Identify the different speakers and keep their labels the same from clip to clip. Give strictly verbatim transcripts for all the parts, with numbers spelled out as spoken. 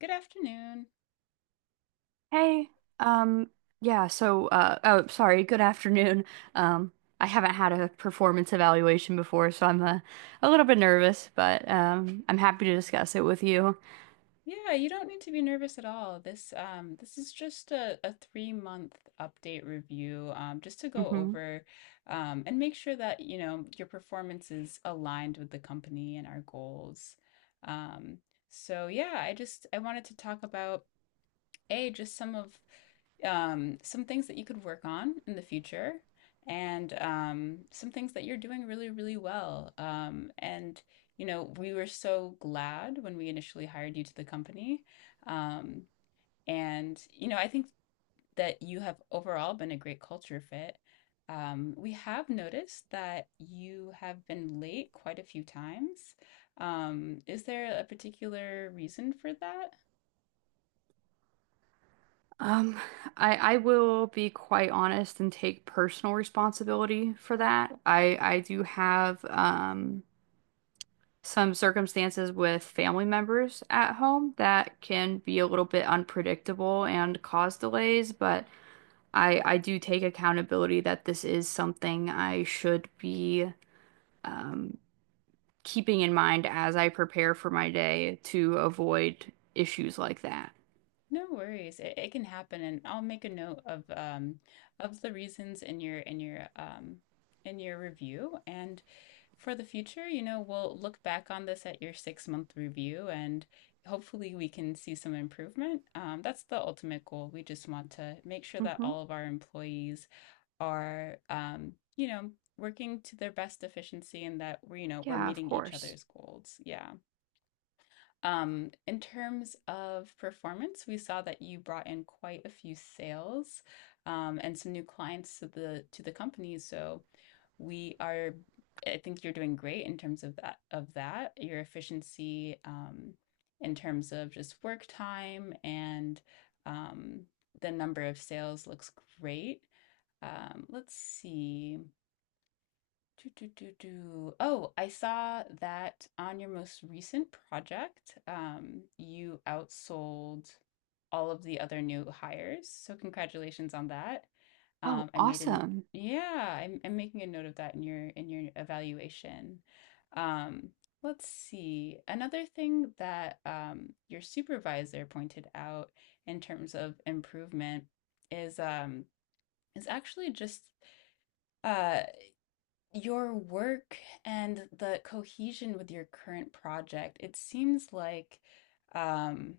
Speaker 1: Good afternoon.
Speaker 2: Hey, um, yeah, so, uh, oh, sorry, Good afternoon. Um, I haven't had a performance evaluation before, so I'm a, a little bit nervous, but um, I'm happy to discuss it with you.
Speaker 1: Yeah, you don't need to be nervous at all. This um this is just a, a three month update review, um just to go
Speaker 2: hmm
Speaker 1: over um and make sure that you know your performance is aligned with the company and our goals. Um so yeah, I just I wanted to talk about A, just some of um, some things that you could work on in the future and um, some things that you're doing really, really well. Um, and, you know, we were so glad when we initially hired you to the company. Um, and, you know, I think that you have overall been a great culture fit. Um, we have noticed that you have been late quite a few times. Um, is there a particular reason for that?
Speaker 2: Um, I, I will be quite honest and take personal responsibility for that. I, I do have, um, some circumstances with family members at home that can be a little bit unpredictable and cause delays, but I I do take accountability that this is something I should be um, keeping in mind as I prepare for my day to avoid issues like that.
Speaker 1: No worries. It, it can happen, and I'll make a note of um of the reasons in your in your um in your review. And for the future, you know, we'll look back on this at your six month review, and hopefully we can see some improvement. Um, that's the ultimate goal. We just want to make sure that
Speaker 2: Hmm.
Speaker 1: all of our employees are, um, you know, working to their best efficiency and that we're, you know, we're
Speaker 2: Yeah, of
Speaker 1: meeting each
Speaker 2: course.
Speaker 1: other's goals. Yeah. Um, in terms of performance, we saw that you brought in quite a few sales, um, and some new clients to the to the company. So we are, I think you're doing great in terms of that of that. Your efficiency, um, in terms of just work time and, um, the number of sales looks great. Um, let's see. Do, do, do, do. Oh, I saw that on your most recent project, um, you outsold all of the other new hires. So congratulations on that.
Speaker 2: Oh,
Speaker 1: Um, I made an
Speaker 2: awesome.
Speaker 1: Yeah, I'm I'm making a note of that in your in your evaluation. Um, let's see. Another thing that, um, your supervisor pointed out in terms of improvement is um, is actually just uh your work and the cohesion with your current project. It seems like, um,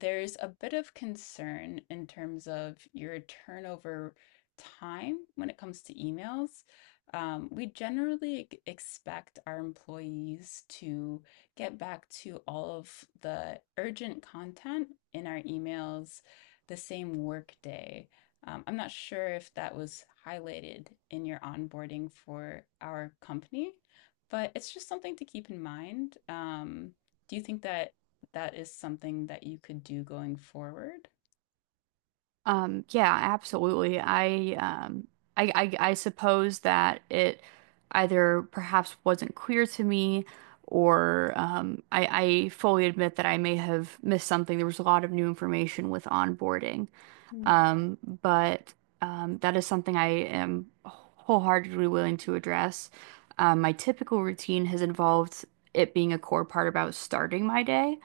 Speaker 1: there's a bit of concern in terms of your turnover time when it comes to emails. Um, we generally ex- expect our employees to get back to all of the urgent content in our emails the same workday. Um, I'm not sure if that was highlighted in your onboarding for our company, but it's just something to keep in mind. Um, do you think that? That is something that you could do going forward.
Speaker 2: Um, yeah, absolutely. I um I, I I suppose that it either perhaps wasn't clear to me or um I, I fully admit that I may have missed something. There was a lot of new information with onboarding.
Speaker 1: Yeah.
Speaker 2: Um, but um, that is something I am wholeheartedly willing to address. Um, my typical routine has involved it being a core part about starting my day.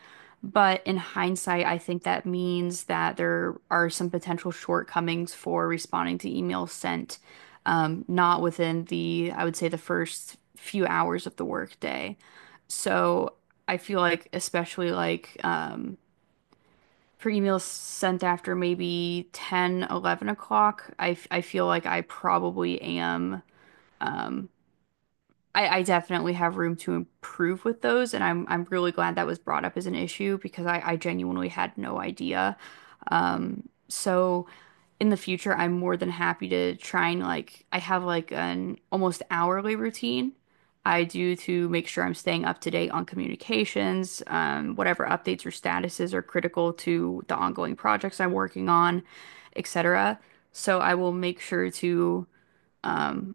Speaker 2: But in hindsight, I think that means that there are some potential shortcomings for responding to emails sent, um, not within the, I would say, the first few hours of the workday. So I feel like, especially like, um, for emails sent after maybe ten, eleven 11 o'clock, I, f- I feel like I probably am. Um, I, I definitely have room to improve with those, and I'm I'm really glad that was brought up as an issue because I, I genuinely had no idea. Um, so in the future, I'm more than happy to try and like I have like an almost hourly routine I do to make sure I'm staying up to date on communications, um, whatever updates or statuses are critical to the ongoing projects I'm working on, et cetera. So I will make sure to um,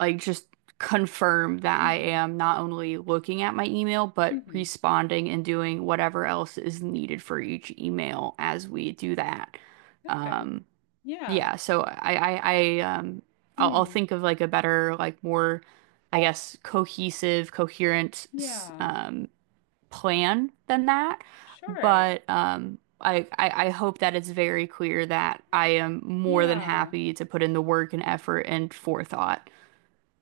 Speaker 2: like just confirm that I
Speaker 1: hmm
Speaker 2: am not only looking at my email, but
Speaker 1: hmm
Speaker 2: responding and doing whatever else is needed for each email as we do that.
Speaker 1: Okay.
Speaker 2: Um,
Speaker 1: Yeah.
Speaker 2: yeah, so I, I, I, um, I'll, I'll
Speaker 1: Mm.
Speaker 2: think of like a better, like more, I guess, cohesive, coherent, s-
Speaker 1: Yeah.
Speaker 2: um, plan than that.
Speaker 1: Sure.
Speaker 2: But um, I, I, I hope that it's very clear that I am more than
Speaker 1: Yeah.
Speaker 2: happy to put in the work and effort and forethought.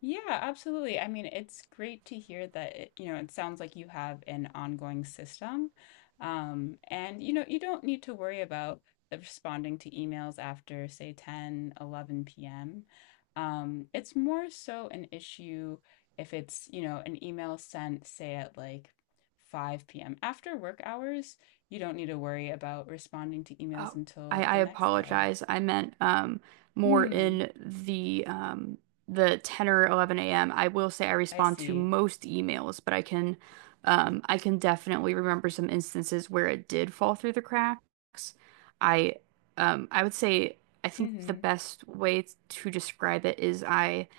Speaker 1: Yeah, absolutely. I mean, it's great to hear that, it, you know, it sounds like you have an ongoing system. Um, and you know, you don't need to worry about the responding to emails after, say, ten, eleven p m. Um, it's more so an issue if it's, you know, an email sent, say, at like five p m. After work hours, you don't need to worry about responding to emails
Speaker 2: Oh, I,
Speaker 1: until
Speaker 2: I
Speaker 1: the next day.
Speaker 2: apologize. I meant um more
Speaker 1: Hmm,
Speaker 2: in the um the ten or eleven a m. I will say I
Speaker 1: I
Speaker 2: respond to
Speaker 1: see.
Speaker 2: most emails, but I can um I can definitely remember some instances where it did fall through the cracks. I um I would say I think the
Speaker 1: Mm-hmm.
Speaker 2: best way to describe it is I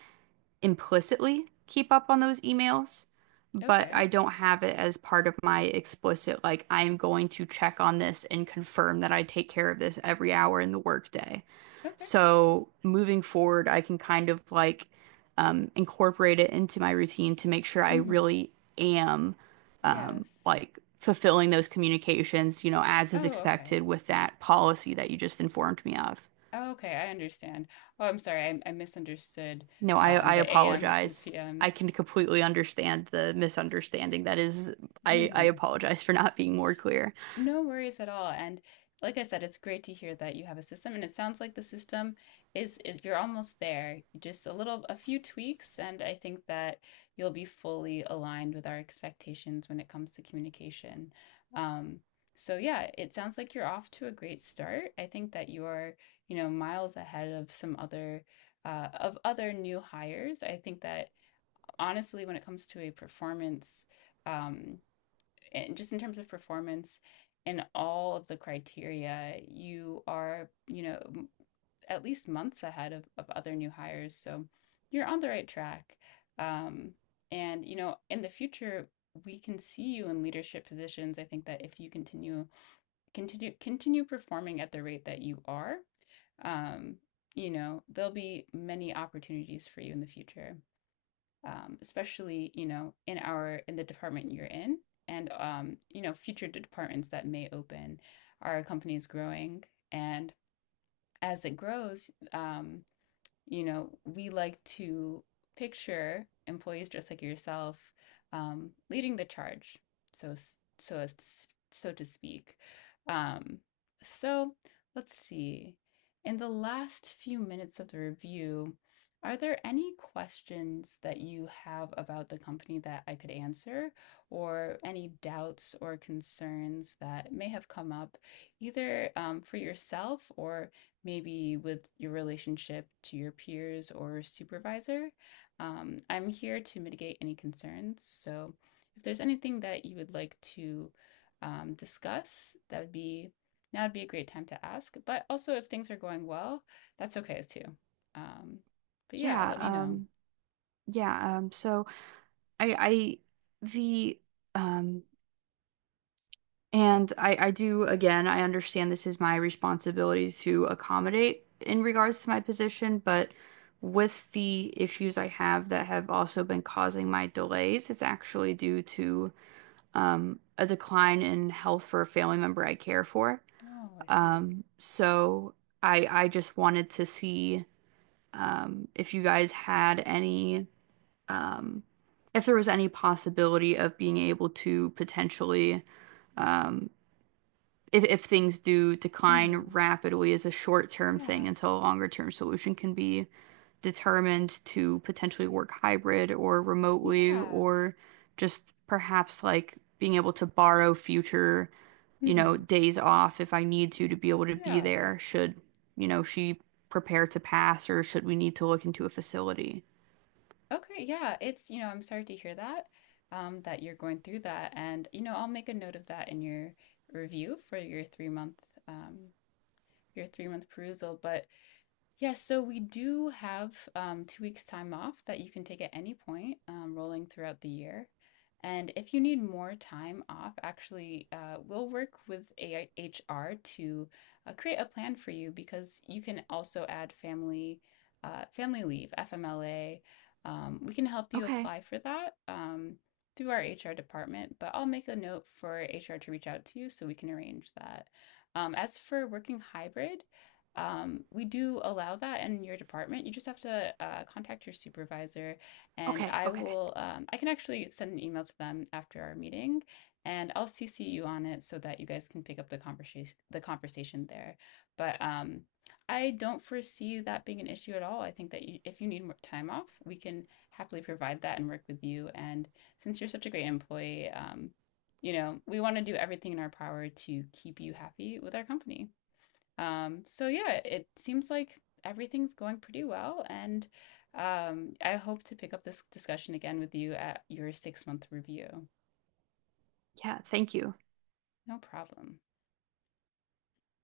Speaker 2: implicitly keep up on those emails, but
Speaker 1: Okay.
Speaker 2: I don't have it as part of my explicit, like, I am going to check on this and confirm that I take care of this every hour in the workday.
Speaker 1: Okay.
Speaker 2: So moving forward, I can kind of like um, incorporate it into my routine to make sure I
Speaker 1: Mm-hmm.
Speaker 2: really am um,
Speaker 1: Yes.
Speaker 2: like fulfilling those communications, you know, as is
Speaker 1: Oh, okay.
Speaker 2: expected with that policy that you just informed me of.
Speaker 1: Oh, okay, I understand. Oh, I'm sorry. I, I misunderstood,
Speaker 2: No, I
Speaker 1: um,
Speaker 2: I
Speaker 1: the A M versus
Speaker 2: apologize. I
Speaker 1: P M.
Speaker 2: can completely understand the misunderstanding. That is, I I
Speaker 1: hmm
Speaker 2: apologize for not being more clear.
Speaker 1: No worries at all. And like I said, it's great to hear that you have a system, and it sounds like the system is is you're almost there. Just a little, a few tweaks, and I think that you'll be fully aligned with our expectations when it comes to communication. Um, so yeah, it sounds like you're off to a great start. I think that you are, you know, miles ahead of some other uh, of other new hires. I think that honestly, when it comes to a performance, um and just in terms of performance and all of the criteria, you are, you know, at least months ahead of, of other new hires. So you're on the right track. Um, and, you know, in the future, we can see you in leadership positions. I think that if you continue, continue, continue performing at the rate that you are, um, you know, there'll be many opportunities for you in the future, um, especially you know in our in the department you're in and, um, you know, future departments that may open. Our company is growing, and as it grows, um, you know, we like to picture employees just like yourself, um, leading the charge, so so as to, so to speak. Um, so let's see. In the last few minutes of the review, are there any questions that you have about the company that I could answer, or any doubts or concerns that may have come up, either, um, for yourself or maybe with your relationship to your peers or supervisor. Um, I'm here to mitigate any concerns. So if there's anything that you would like to, um, discuss, that would be, now would be a great time to ask. But also, if things are going well, that's okay as too. Um, but yeah,
Speaker 2: Yeah,
Speaker 1: let me know.
Speaker 2: um, yeah, um, so I I the um and I I do again, I understand this is my responsibility to accommodate in regards to my position, but with the issues I have that have also been causing my delays, it's actually due to um a decline in health for a family member I care for.
Speaker 1: Oh, I see.
Speaker 2: Um, so I I just wanted to see um, if you guys had any, um, if there was any possibility of being able to potentially, um, if, if things do decline
Speaker 1: Mm-hmm.
Speaker 2: rapidly is a short-term thing
Speaker 1: Yeah.
Speaker 2: until a longer-term solution can be determined, to potentially work hybrid or remotely
Speaker 1: Yeah.
Speaker 2: or just perhaps like being able to borrow future, you know,
Speaker 1: Mm-hmm.
Speaker 2: days off if I need to to be able to be there
Speaker 1: Yes.
Speaker 2: should, you know, she prepare to pass or should we need to look into a facility.
Speaker 1: Okay, yeah, it's, you know, I'm sorry to hear that, um, that you're going through that. And, you know, I'll make a note of that in your review for your three month, um, your three month perusal. But yes, so we do have, um, two weeks' time off that you can take at any point, um, rolling throughout the year. And if you need more time off, actually, uh, we'll work with A H R to uh, create a plan for you, because you can also add family uh, family leave, F M L A. Um, we can help you
Speaker 2: Okay.
Speaker 1: apply for that, um, through our H R department, but I'll make a note for H R to reach out to you so we can arrange that. Um, as for working hybrid, um, we do allow that in your department. You just have to uh, contact your supervisor, and
Speaker 2: Okay.
Speaker 1: I
Speaker 2: Okay.
Speaker 1: will, um, I can actually send an email to them after our meeting, and I'll C C you on it so that you guys can pick up the conversation, the conversation there. But um, I don't foresee that being an issue at all. I think that you, if you need more time off, we can happily provide that and work with you. And since you're such a great employee, um, you know, we want to do everything in our power to keep you happy with our company. Um, so yeah, it seems like everything's going pretty well, and, um, I hope to pick up this discussion again with you at your six month review.
Speaker 2: Yeah, thank you.
Speaker 1: No problem.